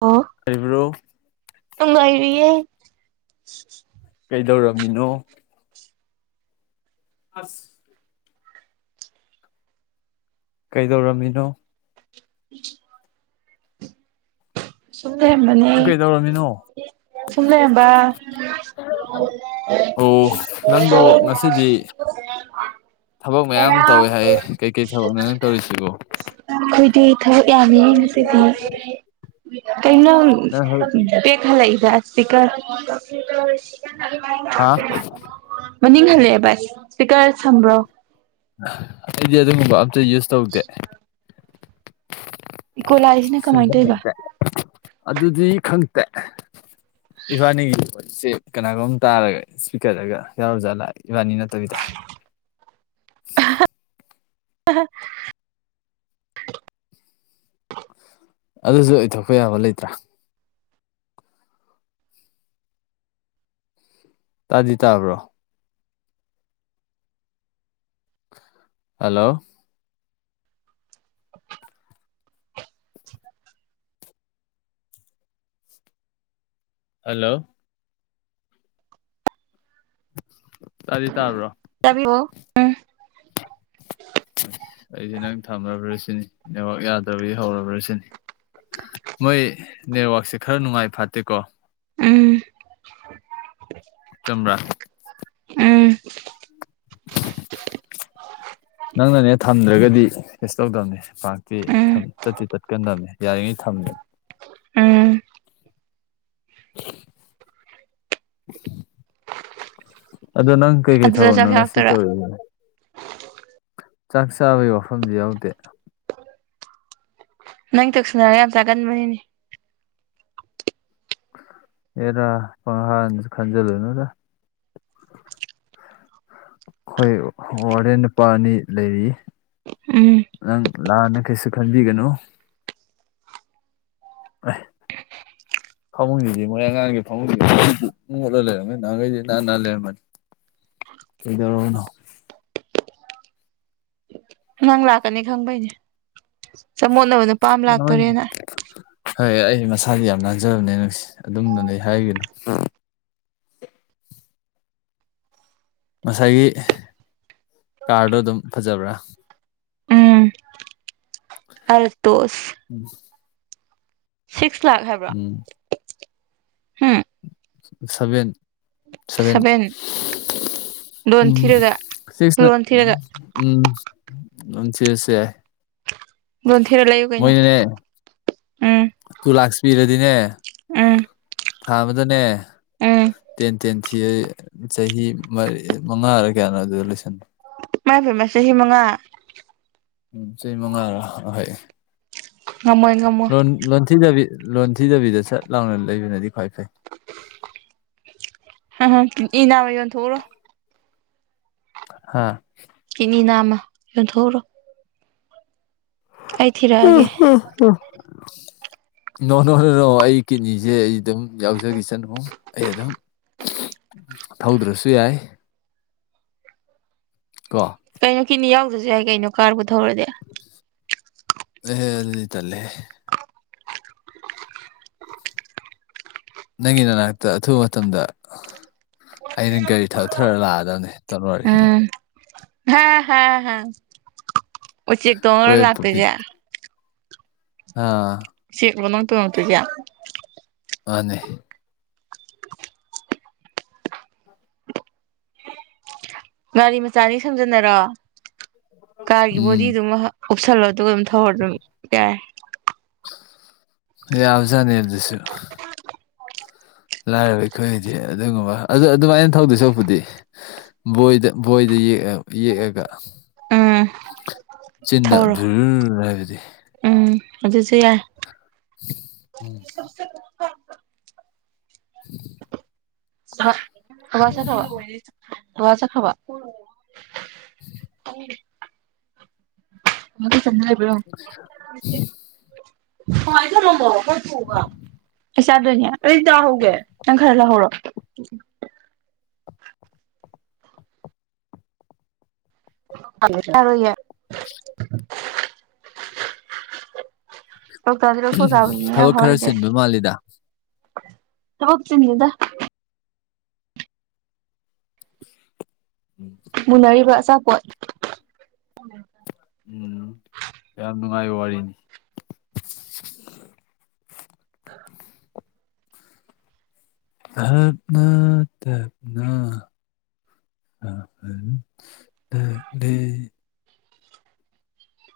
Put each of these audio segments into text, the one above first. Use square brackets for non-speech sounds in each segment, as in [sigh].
ꯑꯣ ꯀꯔꯤꯕ꯭ꯔꯣ꯫ [unintelligible] ꯀꯩꯗꯧꯔꯝꯃꯤꯅꯣ꯫ ꯑꯁ ꯀꯩꯗꯧꯔꯝꯃꯤꯅꯣ꯫ [unintelligible] ꯁꯨꯝ ꯂꯩꯔꯝꯕꯅꯦ ꯀꯩꯗꯧꯔꯝꯃꯤꯅꯣ ꯁꯨꯝ ꯂꯩꯔꯝꯕꯥ꯫ ꯑꯣ ꯅꯪꯗꫭ ꯉꯁꯤꯗꯤ ꯊꯕꯛ ꯃꯌꯥꯝ ꯇꯧꯋꯦ ꯍꯥꯏꯌꯦ ꯀꯩꯀꯩ ꯊꯕꯛꯅꫭ ꯅꯪ ꯇꯧꯔꯤꯁꯤꯕꯣ꯫ ꯈꯣꯏꯗꯤ ꯊꯕꯛ ꯌꯥꯝꯃꯤꯍꯦ ꯉꯁꯤꯗꯤ꯫ ꯀꯩ ꯅꯪ ꯕꯦꯛ ꯍꯜꯂꯛꯏꯗ ꯁ꯭ꯄꯤꯀꯔ꯫ ꯍꯥꯥ ꯃꯅꯤꯡ ꯍꯜꯂꯛꯑꯦ ꯕꯁ ꯏꯁ꯭ꯄꯤꯀꯔ ꯁꯝꯕ꯭ꯔꯣ꯫ ꯑꯩꯗꯤ ꯑꯗꯨꯒꯨꯝꯕ ꯑꯝꯇ ꯌꯨꯁ ꯇꯧꯗꯦ꯫ ꯏꯀꯣ ꯂꯥꯛꯏꯁꯤꯅ ꯀꯃꯥꯏꯅ ꯇꯧꯔꯤꯕ ꯑꯗꯨꯗꯤ ꯈꯪꯇꯦ꯫ ꯏꯕꯥꯅꯤꯒꯤ ꯋꯥꯔꯤꯁꯦ ꯀꯅꯥꯒꯨꯝꯕ ꯇꯥꯔꯒ ꯏꯁꯄꯤꯀꯔꯗꯒ ꯌꯥꯎꯔꯥ ꯖꯥꯠꯂꯥ ꯏꯕꯥꯅꯤ ꯅꯠꯇꯕꯤꯗ꯫ [unintelligible] [unintelligible] [unintelligible] ꯑꯗꯨꯁꯨ ꯑꯣꯏꯊꯣꯛꯄ ꯌꯥꯕ ꯂꯩꯇ꯭ꯔꯥ꯫ ꯇꯥꯗꯤ ꯇꯥꯕ꯭ꯔꯣ꯫ ꯍꯜꯂꯣ꯫ ꯍꯜꯂꯣ꯫ ꯇꯥꯗꯤ ꯇꯥꯕ꯭ꯔꯣ꯫ [inaudible] ꯑꯩꯗꯤ ꯅꯪ ꯊꯝꯔꯕ꯭ꯔꯥ ꯁꯤꯅꯤ ꯅꯦꯠꯋꯥꯛ ꯌꯥꯗ꯭ꯔꯕꯗꯤ ꯍꯧꯔꯕ꯭ꯔ ꯁꯤꯅꯤ꯫ ꯃꯣꯏ ꯅꯦꯠꯋꯥꯛꯁꯦ ꯈꯔ ꯅꯨꯡꯉꯥꯏ ꯐꯠꯇꯦꯀꯣ꯫ ꯎꯝ꯫ ꯆꯝꯕ꯭ꯔꯥ꯫ ꯎꯝ꯫ ꯅꯪꯅꯅꯦ ꯊꯝꯗ꯭ꯔꯒꯗꯤ ꯀꯩꯁꯨ ꯇꯧꯗꯕꯅꯦ ꯄꯥꯛꯇꯤ꯫ ꯎꯝ ꯊꯝ ꯇꯠꯇꯤ ꯇꯠꯀꯟꯗꯕꯅꯦ ꯌꯥꯔꯤꯉꯩ ꯊꯝ ꯎꯝ ꯑꯗꫭ ꯅꯪ ꯀꯩꯀꯩ ꯑꯗꯨꯗ ꯊꯕꯛꯅꯣ ꯆꯥꯛ ꯉꯁꯤ ꯆꯥꯔꯛꯇꯣꯏꯔꯥ ꯇꯧꯔꯛꯏꯅ ꯆꯥꯛ ꯆꯥꯕꯒꯤ ꯋꯥꯐꯝꯗꯤ ꯌꯥꯎꯗꯦ꯫ ꯅꯪ ꯇꯧꯁꯤꯟꯅꯔ ꯌꯥꯝ ꯆꯥꯒꯟꯕꯅꯤꯅꯦ ꯍ‌ꯦꯔꯥ ꯄꯪꯍꯥꯅꯁꯨ ꯈꯟꯖꯜꯂꯨꯅꯨꯗ ꯈꯣꯏ ꯋꯥꯔꯗ‌ꯦꯟ ꯅꯨꯄꯥ ꯑꯅꯤ ꯂꯩꯔꯤ ꯎꯝ ꯅꯪ ꯂꯥꯟꯅ ꯀꯩꯁꯨ ꯈꯟꯕꯤꯒꯅꯨ ꯑꯥꯏ ꯐꯃꯨꯡꯁꯤꯗꯤ ꯃꯣꯏ ꯑꯉꯥꯡꯒꯤ ꯐꯃꯨꯡꯁꯤ [unintelligible] ꯃꯣꯠꯂ ꯂꯩꯔꯝꯃ‌ꯦ ꯅꯍꯥꯟꯒꯩꯗꯤ ꯅꯥꯟ ꯅꯥꯟ ꯂꯩꯔꯝꯕꯅꯤ [inaudible] ꯀꯩꯗꯧꯔꯅꯣ ꯅꯪ ꯂꯥꯛꯀꯅꯤ ꯈꯪꯕꯩꯅꯦ ꯆꯃꯣꯠꯅꯕ ꯅꯨꯄꯥꯥꯃ ꯂꯥꯛꯇꯣꯔꯦꯅ ꯍꯩꯏ ꯑꯩ ꯃꯁꯥꯗꯤ ꯌꯥꯝ ꯅꯥꯟꯖꯕꯅꯦ [unintelligible] ꯑꯗꯨꯝꯕꯗꯤ ꯍꯥꯏꯒꯅꯨ ꯉꯁꯥꯏꯒꯤ ꯀꯥꯔꯗꯣ ꯗꯨꯝ ꯐꯖꯕ꯭ꯔꯥ ꯎꯝ [unintelligible] ꯎꯝ ꯁꯤꯛꯁ ꯂꯥꯛꯈ ꯍꯥꯏꯕ ꯎꯝ ꯁꯚꯦꯟ ꯁꯚꯦꯟ ꯂꯣꯟ ꯎꯝ ꯊꯤꯔꯒ ꯁꯤꯛꯁꯅ ꯂꯣꯟ ꯊꯤꯔꯒ ꯎꯝ [unintelligible] ꯂꯣꯟ ꯊꯤꯔ ꯂꯩꯌꯨ ꯀꯩꯅꯣ ꯃꯣꯏꯅꯅꯦ ꯎꯝ ꯇꯨ ꯂꯥꯛꯁ ꯄꯤꯔꯗꯤꯅꯦ ꯎꯝ ꯊꯥ ꯑꯃꯗꯅꯦ ꯎꯝ ꯇꯦꯟ ꯇꯦꯟ ꯊꯤ ꯌ‌ꯦ ꯆꯍꯤ ꯃꯔꯤ ꯃꯉꯥꯔ ꯀꯌꯥꯅꯣ ꯑꯗꯨꯗ ꯂꯣꯏꯁꯟꯕ ꯃꯥꯏꯄꯦꯃ ꯆꯍꯤ ꯃꯉꯥ ꯎꯝ ꯆꯍꯤ ꯃꯉꯥꯔ ꯑ ꯍꯣꯏ ꯉꯝꯃꯣꯏ ꯉꯝꯃꯣꯏ ꯂꯣꯟ ꯂꯣꯟꯊꯤꯗꯕꯤ ꯂꯣꯟꯊꯤꯗꯕꯤꯗ ꯁꯠ ꯂꯥꯎꯅ ꯂꯩꯕꯅꯗꯤ ꯈ꯭ꯋꯥꯏ ꯐꯩ ꯀꯤꯗꯅꯤ ꯅꯥꯝꯃ ꯌꯣꯟꯊꯣꯛꯎꯔꯣ ꯍꯥꯥ ꯀꯤꯗꯅꯤ ꯅꯥꯝꯃ ꯌꯣꯟꯊꯣꯛꯎꯔꯣ ꯑꯩ ꯊꯤꯔꯛꯑꯒꯦ [unintelligible] ꯅꯣ ꯅꯣ ꯅꯣ ꯅꯣ ꯑꯩ ꯀꯤꯠꯅꯤꯁꯦ ꯑꯩ ꯑꯗꯨꯝ ꯌꯥꯎꯖꯈꯤ ꯁꯅꯨꯨ ꯑꯩ ꯑꯗꯨꯝ ꯊꯧꯗ꯭ꯔꯁꯨ ꯌꯥꯏ ꯀꯣ ꯀꯩꯅꯣ ꯀꯤꯗꯅꯤ ꯌꯥꯎꯗ꯭ꯔꯁꯨ ꯌꯥꯏ ꯀꯩꯅꯣ ꯀꯥꯔꯕꯨ ꯊꯧꯔꯗꯤ ꯑꯦꯍ‌ꯦ ꯑꯗꯨꯗꯤ ꯇꯜꯂꯦꯍꯦ ꯅꯪꯒꯤ ꯅꯅꯥꯛꯇ ꯑꯊꯨꯕ ꯃꯇꯝꯗ ꯑꯩꯅ ꯒꯥꯔꯤ ꯊꯧꯊꯔ ꯂꯥꯛꯑꯗꯝꯅꯦ ꯎꯝ ꯎꯆꯦꯛ ꯇꯣꯡꯉꯔ‌ꯣ ꯀꯣꯏ ꯂꯥꯛꯇꯣꯢꯖꯦ ꯍꯥ ꯥꯎꯆꯦꯛꯂꯣ ꯅꯪ ꯇꯣꯡꯉꯛꯇꯣꯏꯖꯦ ꯃꯥꯟꯅꯦ ꯒꯥꯔꯤ ꯃꯆꯥ ꯑꯅꯤ ꯁꯝꯖꯟꯅꯔꯣ ꯀꯥꯔꯒꯤ ꯎꯝ ꯕꯣꯗꯤꯗꯨꯃ ꯎꯞꯁꯜꯂꯣ ꯗꯨꯒ ꯗꯨꯝ ꯊꯧꯔ ꯗꯨꯝ ꯌꯥꯏ ꯌꯥꯕꯖꯥꯠꯅꯤ ꯗꯨꯁꯨ ꯂꯥꯏꯔꯕ ꯑꯩꯈꯣꯏꯒꯤꯗꯤ ꯑꯗꯨꯒꯨꯝꯕ ꯑꯗꯨ ꯑꯗꯨꯃꯥꯏꯅ ꯊꯧꯗꯣꯏ ꯁꯔꯨꯄꯨꯗꯤ ꯕꯣꯏꯗ ꯕꯣꯏꯗ ꯌꯦꯛꯑ ꯌꯦꯛꯑꯒ ꯎꯝ ꯆꯤꯟꯅ ꯊꯧꯔꯣ ꯙꯨꯔ ꯍꯥꯏꯕꯗꯤ ꯎꯝ ꯑꯗꯨꯁꯨ ꯌꯥꯏ [inaudible] [unintelligible] [inaudible] [unintelligible] ꯕꯥꯕꯥ ꯆꯠꯈ꯭ꯔꯕꯣ [unintelligible] [unintelligible] ꯑꯩ ꯆꯥꯗꯣꯏꯅꯦ ꯑꯩ ꯆꯥꯍꯧꯒꯦ ꯅꯪ ꯈꯔ ꯂꯧꯍꯧꯔꯣ [unintelligible] [inaudible] [unintelligible] ꯂꯧꯊꯣꯛ ꯑ ꯆꯥꯕꯅꯤ ꯌꯥꯝ ꯊꯕꯛ ꯈꯔ ꯍꯥꯎꯔꯤꯖꯦ ꯆꯤꯟꯕ ꯃꯥꯜꯂꯤꯗ ꯊꯕꯛ ꯆꯤꯟꯗꯦꯗ ꯎꯝ ꯃꯨꯟꯅꯔꯤꯕ ꯑꯆꯥꯄꯣꯠ ꯎꯝ ꯌꯥꯝ ꯅꯨꯡꯉꯥꯏꯕ ꯋꯥꯔꯤꯅꯤ [inaudible] ꯇꯞꯅ ꯇꯞ ꯍꯜꯂꯛꯂꯦ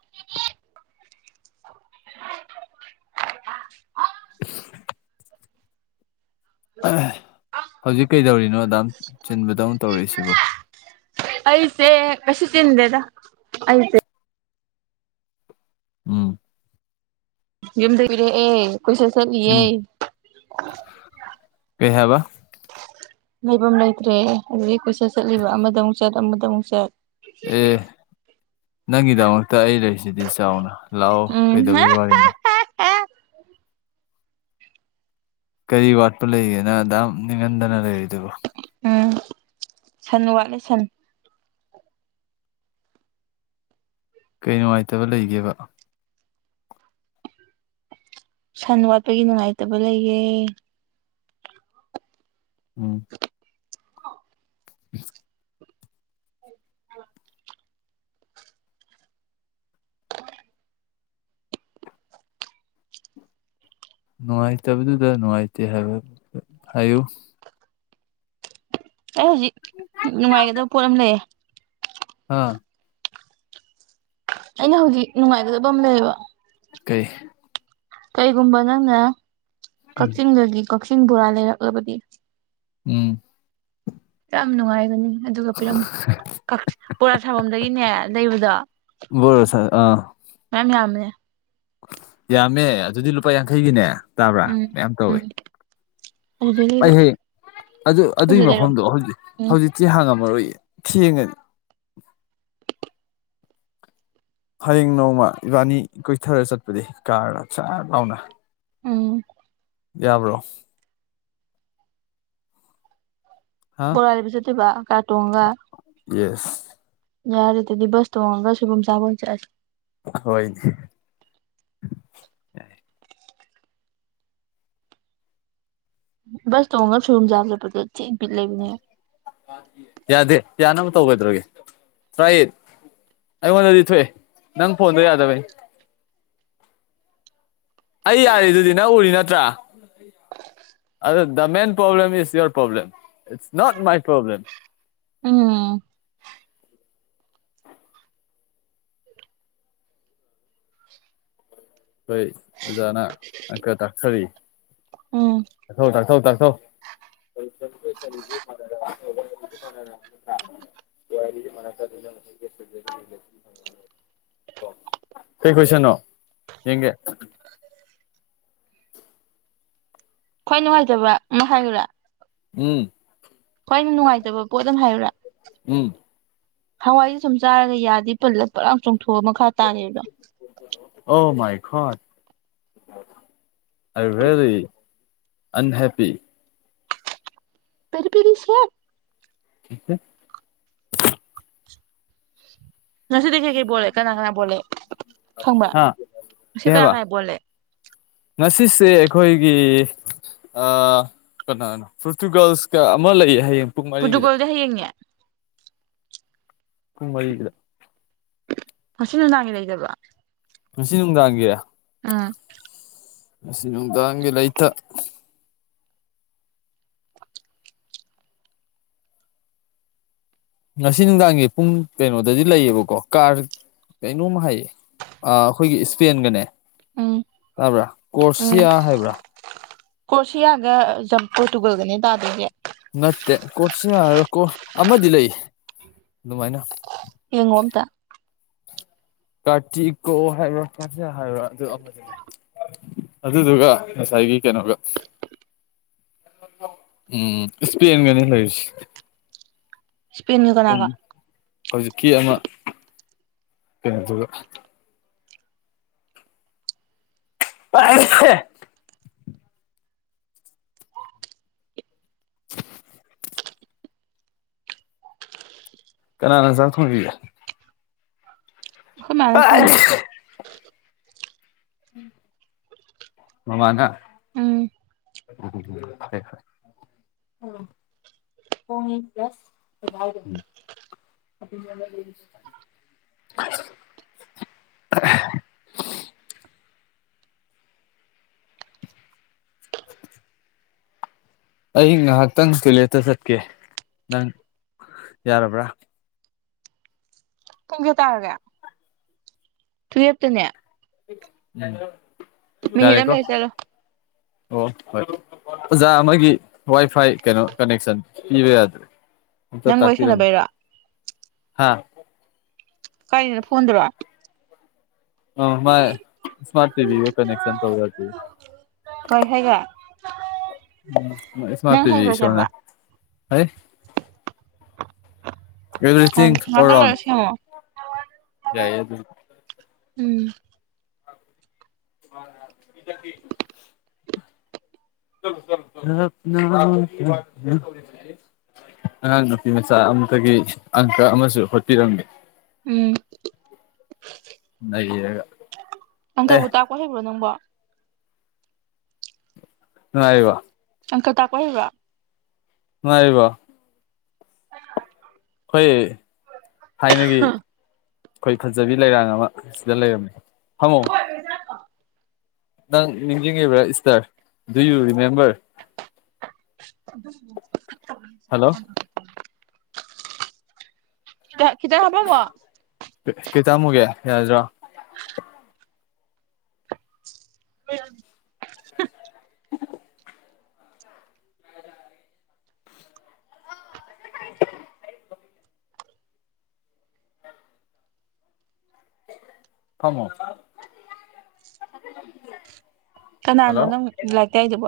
[unintelligible] [inaudible] ꯍꯧꯖꯤꯛ ꯀꯩꯗꯧꯔꯤꯅꯣ ꯑꯗꯨꯌꯥꯝ ꯆꯤꯟꯕꯗꯧꯅ ꯇꯧꯔꯤꯁꯤꯕꯣ ꯑꯩꯁꯦ ꯉꯁꯤ ꯆꯤꯟꯗꯦꯗ ꯑꯩꯁꯦ ꯎꯝ ꯌꯨꯝꯗ ꯀꯣꯏꯔꯛꯑꯦ ꯀꯣꯏꯆꯠ ꯆꯠꯂꯤꯌꯦ ꯎꯝ ꯀꯩ ꯍꯥꯏꯕ ꯂꯩꯕꯝ ꯂꯩꯇ꯭ꯔꯦ ꯑꯗꯨꯒꯤ ꯀꯣꯏꯆꯠ ꯆꯠꯂꯤꯕ ꯑꯃꯗ ꯑꯃꯨꯛ ꯆꯠ ꯑꯃꯗ ꯑꯃꯨꯛ ꯆꯠ ꯑꯦ ꯅꯪꯒꯤꯗꯃꯛꯇ ꯑꯩ ꯂꯩꯔꯤꯁꯤꯗꯤ ꯆꯥꯎꯅ ꯂꯥꯛꯑꯣ ꯎꯝ ꯀꯩꯗꯧꯕꯩ ꯋꯥꯔꯤꯅꯣ ꯀꯔꯤ ꯋꯥꯠꯄ ꯂꯩꯒꯦ ꯅꯪ ꯑꯗꯨꯌꯥꯝ ꯅꯤꯡꯉꯝꯗꯅ ꯂꯩꯔꯤꯗꯨꯕꯣ ꯎꯝ ꯁꯟ ꯋꯥꯠꯂꯦ ꯁꯟ ꯀꯩ ꯅꯨꯡꯉꯥꯏꯇꯕ ꯂꯩꯒꯦꯕ ꯁꯟ ꯋꯥꯠꯄꯒꯤ ꯅꯨꯡꯉꯥꯏꯇꯕ ꯂꯩꯌꯦ ꯎꯝ [inaudible] [inaudible] [inaudible] ꯅꯨꯡꯉꯥꯏꯇꯕꯗꯨꯗ ꯅꯨꯡꯉꯥꯏꯇꯦ ꯍꯥꯏꯕ ꯍꯥꯏꯌꯨ ꯑꯩ ꯍꯧꯖꯤꯛ ꯅꯨꯡꯉꯥꯏꯒꯗꯕ ꯄꯣꯠ ꯑꯃ ꯂꯩꯌꯦ ꯑꯥ ꯑꯩꯅ ꯍꯧꯖꯤꯛ ꯅꯨꯡꯉꯥꯏꯒꯗꯕ ꯑꯃ ꯂꯩꯌꯦꯕ ꯀꯩ ꯀꯩꯒꯨꯝꯕ ꯅꯪꯅ ꯀꯛꯆꯤꯡꯗꯒꯤ ꯀꯛꯆꯤꯡ ꯕꯣꯔꯥ ꯂꯩꯔꯛꯂꯕꯗꯤ ꯎꯝ ꯌꯥꯝ ꯅꯨꯡꯉꯥꯏꯒꯅꯤ ꯑꯗꯨꯒ ꯄꯤꯔꯝꯃꯨ ꯀꯛꯆꯤꯡ ꯕꯣꯔꯥ ꯁꯥꯐꯝꯗꯒꯤꯅꯦ ꯂꯩꯕꯗꯣ ꯕꯣꯔꯥ ꯁꯥ ꯑꯥ ꯃꯌꯥꯝ ꯌꯥꯝꯃꯦꯍꯦ ꯌꯥꯝꯃꯦ ꯑꯗꯨꯗꯤ ꯂꯨꯄꯥ ꯌꯥꯡꯈꯩꯒꯤꯅꯦ ꯇꯥꯕ꯭ꯔꯥ ꯎꯝ ꯃꯌꯥꯝ ꯇꯧꯋꯦ ꯎꯝ ꯑꯗꯨꯗꯩ ꯂꯩꯕ ꯑꯩꯍꯦ ꯑꯗꯨ ꯑꯗꯨꯏ ꯍꯧꯖꯤꯛ ꯃꯐꯝꯗꯣ ꯂꯩꯔꯛꯑꯣ ꯍꯧꯖꯤꯛ ꯎꯝ ꯍꯧꯖꯤꯛꯇꯤ ꯍꯥꯡꯉꯝꯃꯔꯣꯏꯌꯦ ꯊꯦꯡꯉꯟ ꯍꯌꯦꯡ ꯅꯣꯡꯃ ꯏꯕꯥꯅꯤ ꯀꯣꯏꯊꯔ ꯆꯠꯄꯗꯤ ꯀꯥꯔꯒ ꯁꯠ ꯂꯥꯎꯅ ꯎꯝ ꯌꯥꯕ꯭ꯔꯣ ꯍꯥ ꯕꯣꯔꯥꯂꯩꯕ ꯆꯠꯇꯣꯏꯕ ꯀꯥꯔꯇꯣꯡꯉꯒ ꯌꯦꯁ ꯌꯥꯔꯦ ꯗꯨꯗꯤ ꯕꯁ ꯇꯣꯡꯉꯒ ꯁꯣꯏꯕꯨꯝ ꯆꯕ ꯑꯣꯏꯅ ꯆꯠꯂꯖꯤ ꯍꯣꯏ ꯕꯁ ꯇꯣꯡꯉꯒ ꯁꯣꯏꯕꯨꯝ ꯆꯥꯕ ꯆꯠꯄꯗꯣ ꯊꯤ ꯕꯤꯠ ꯂꯩꯕꯅꯦ ꯌꯥꯗꯦ ꯌꯥꯅꯕꯇꯧ ꯀꯩꯗꯧꯔꯒꯦ ꯇ꯭ꯔꯥꯏ ꯏꯠ ꯑꯩꯉꯣꯟꯗꯗꯤ ꯊꯣꯛꯑꯦ ꯅꯪ ꯐꯣꯟꯗꯣ ꯌꯥꯗꯕꯩ ꯑꯩ ꯌꯥꯔꯤꯗꯨꯗꯤ ꯅꯪ ꯎꯔꯤ ꯅꯠꯇ꯭ꯔꯥ [unintelligible] ꯑꯗꯨꯗ the main problem is your problem is not my problem um ꯑꯩꯈꯣꯏ ꯑꯣꯖꯥꯅ ꯑꯪꯀ ꯇꯥꯛꯊꯔꯤ ꯎꯝ ꯇꯥꯛꯊꯧ ꯇꯥꯛꯊꯧ ꯇꯥꯛꯊꯧ [unintelligible] [unintelligible] ꯀꯩ ꯀꯣꯏꯁꯟꯅꯣ ꯌꯦꯡꯒꯦ ꯈ꯭ꯋꯥꯏ ꯅꯨꯡꯉꯥꯏꯇꯕ ꯑꯃ ꯍꯥꯏꯌꯨꯔꯥ ꯎꯝ ꯈ꯭ꯋꯥꯏ ꯅꯨꯡꯉꯥꯏꯇꯕ ꯄꯣꯠ ꯑꯃ ꯍꯥꯏꯌꯨꯔꯥ ꯎꯝ ꯍꯋꯥꯏꯖꯦ ꯁꯨꯝ ꯆꯥꯔꯒ ꯌꯥꯗꯩ ꯄꯜꯂ ꯄꯠ ꯂꯥꯎ ꯆꯣꯡꯊꯣꯛꯑ ꯃꯈꯥ ꯇꯥꯒꯤꯕꯗꯣ oh my god I really unhappy very very sad ꯏꯍꯦ ꯉꯁꯤꯗꯤ ꯀꯩ ꯀꯩ ꯕꯣꯜ ꯂꯩ ꯀꯅꯥ ꯀꯅꯥ ꯕꯣꯜ ꯂꯩ ꯈꯪꯕ꯭ꯔ ꯍꯥ ꯉꯁꯤ ꯀꯩ ꯀꯅꯥꯏ ꯍꯥꯏꯕ ꯀꯅꯥꯏ ꯕꯣꯜ ꯂꯩ ꯉꯁꯤꯁꯦ ꯑꯩꯈꯣꯏꯒꯤ ꯑ ꯀꯅꯥꯅꯣ ꯐꯣꯔꯇꯨꯒꯜꯁ ꯀ ꯑꯃ ꯂꯩ ꯍꯥꯏꯌꯦꯡ ꯄꯨꯔꯇꯨꯒꯜꯗꯤ ꯍꯌꯦꯡꯅꯦ ꯄꯨꯡ ꯃꯔꯤꯒꯤꯗ ꯉꯁꯤ ꯅꯨꯡꯗꯥꯡꯒꯤ ꯂꯩꯇꯕ꯭ꯔꯣ ꯉꯁꯤ ꯅꯨꯡꯗꯥꯡꯒꯤ ꯎꯝ ꯉꯁꯤ ꯅꯨꯡꯗꯥꯡꯒꯤ ꯂꯩꯇ ꯉꯁꯤ ꯅꯨꯡꯗꯥꯡꯒꯤ ꯄꯨꯡ ꯀꯩꯅꯣꯗꯗꯤ ꯂꯩꯌꯦꯕꯀꯣ ꯀꯥꯔ ꯀꯩꯅꯣꯝ ꯍꯥꯏꯌꯦ ꯑꯥ ꯑꯩꯈꯣꯏꯒꯤ ꯏꯁꯄꯦꯟꯒꯅꯦ ꯎꯝ ꯇꯥꯕ꯭ꯔ ꯎꯝ ꯀꯣꯔꯁꯤꯌꯥ ꯍꯥꯏꯕ꯭ꯔꯥ ꯀ꯭ꯔꯣꯁꯤꯌꯥꯒ ꯖꯝ ꯄꯣꯔꯇꯨꯒꯜꯒꯅꯦ ꯇꯥꯗꯣꯏꯁꯦ ꯅꯠꯇꯦ ꯀ꯭ꯔꯣꯠꯁꯤꯌꯥ ꯍꯥꯏ ꯀꯣꯠ ꯑꯃꯗꯤ ꯂꯩ ꯑꯗꯨꯃꯥꯏꯅ ꯌꯦꯡꯉꯣ ꯑꯝꯇ ꯀꯥꯔꯇꯤꯀꯣ ꯍꯥꯏꯕ꯭ꯔ ꯀꯥꯔꯇꯤꯑꯥ ꯍꯥꯏꯕ꯭ꯔ ꯑꯃꯗꯤ ꯂꯩ ꯑꯗꯨꯗꯨꯒ ꯉꯁꯥꯏꯒꯤ ꯀꯩꯅꯣꯒ ꯎꯝ ꯏꯁꯄꯦꯟꯒꯅꯦ ꯂꯩꯔꯤꯁꯦ ꯏꯁꯄꯦꯟꯒ ꯀꯅꯥꯒ ꯍꯧꯖꯤꯛꯀꯤ ꯑꯃ ꯀꯩꯅꯣꯗꯨꯒ [unintelligible] ꯀꯅꯥꯅ ꯆꯥꯛ ꯊꯣꯡꯕꯤꯒꯦ ꯑꯈꯣꯏ ꯃꯥꯅ ꯊꯣꯡꯉꯦ ꯃꯃꯥꯅ ꯎꯝ [unintelligible] ꯍꯣꯡꯉꯤ ꯄ꯭ꯂꯁ [unintelligible] [unintelligible] ꯑꯩ ꯉꯍꯥꯛꯇꯪ ꯇꯣꯏꯂꯦꯠꯇ ꯆꯠꯀꯦ ꯅꯪ ꯌꯥꯔꯕ꯭ꯔ ꯄꯨꯡ ꯀꯌꯥ ꯇꯥꯔꯒꯦ ꯇꯨꯋꯦꯞꯇꯅꯦ ꯃꯤꯅꯤꯠ ꯌꯥꯔꯦꯀꯣ ꯑꯃ ꯂꯩꯔ ꯆꯠꯂꯣ ꯑꯣ ꯍꯣꯏ ꯑꯣꯖꯥ ꯑꯃꯒꯤ ꯋꯥꯏ ꯐꯥꯏ ꯀꯩꯅꯣ ꯀꯅꯦꯛꯁꯟ ꯄꯤꯕ ꯌꯥꯗ꯭ꯔꯦ ꯑꯝꯇ ꯅꯪ ꯋꯥꯔꯤ ꯇꯥꯛꯄꯔꯝꯒꯦ ꯁꯥꯟꯅꯕꯩꯔꯣ ꯍꯥ ꯀꯩꯅꯣ ꯐꯣꯟꯗꯔꯣ ꯑꯣ ꯃꯥꯏ ꯁꯃꯥꯔꯠ ꯇꯤꯕꯤꯒ ꯀꯅꯦꯛꯁꯟ ꯇꯧ ꯌꯥꯗꯦꯌꯦ ꯀꯩ ꯍꯥꯏꯒꯦ ꯎꯝ ꯏꯁꯃꯥꯔꯠ ꯅꯪ ꯇꯤꯕꯤ ꯍꯩꯕ꯭ꯔꯥ ꯁꯣꯟꯗꯅꯦ ꯁꯦꯝꯕ ꯀꯔꯤ ꯑꯦꯕ꯭ꯔꯤꯊꯤꯡ ꯑꯣꯜ ꯉꯥꯛꯇꯪ ꯔꯥꯎꯟ ꯂꯩꯔ ꯁꯦꯝꯃꯣ ꯌꯥꯏꯌꯦ ꯑꯗꯨ ꯎꯝ [unintelligible] ꯆꯠꯂꯣ ꯆꯠꯂꯣ ꯇꯞꯅ ꯇꯞꯅ ꯑꯉꯥꯡ ꯅꯨꯄꯤ ꯃꯆꯥ ꯑꯝꯇꯒꯤ ꯑꯪꯀ ꯑꯃꯁꯨ ꯍꯣꯠꯄꯤꯔꯝꯃꯤ ꯎꯝ ꯅꯩꯔꯒ ꯑꯪꯀ ꯑꯦ ꯇꯥꯛꯄ ꯍꯩꯕ꯭ꯔꯣ ꯅꯪꯕꯣ ꯅꯨꯉꯥꯏꯔꯤꯕꯣ ꯑꯪꯀ ꯇꯥꯛꯄ ꯍꯩꯕꯔꯣ ꯅꯨꯉꯥꯏꯔꯤꯕꯣ ꯑꯈꯣꯏꯊꯥꯏꯅꯒꯤ ꯑꯩꯈꯣꯏ ꯐꯖꯕꯤ ꯂꯩꯔꯥꯡ ꯑꯃ ꯁꯤꯗ ꯂꯩꯔꯝꯃꯦ ꯐꯝꯃꯣ ꯄꯩꯁꯥ ꯀꯣ ꯅꯪ ꯅꯤꯡꯁꯤꯡꯉꯤꯕ꯭ꯔꯥ Easter do you remember hello [unintelligible] ꯈꯤꯇꯪ ꯍꯥꯞꯄꯝꯃꯣ ꯀꯩ ꯇꯥꯛꯑꯝꯃꯨꯒꯦ ꯌꯥꯔꯗ꯭ꯔꯣ [unintelligible] [unintelligible] ꯐꯝꯃꯣ ꯀꯅꯥꯅꯣ ꯍꯜꯂꯣ ꯅꯪ ꯂꯥꯏꯔꯤꯛ ꯇꯥꯛꯏꯗꯨꯕꯨ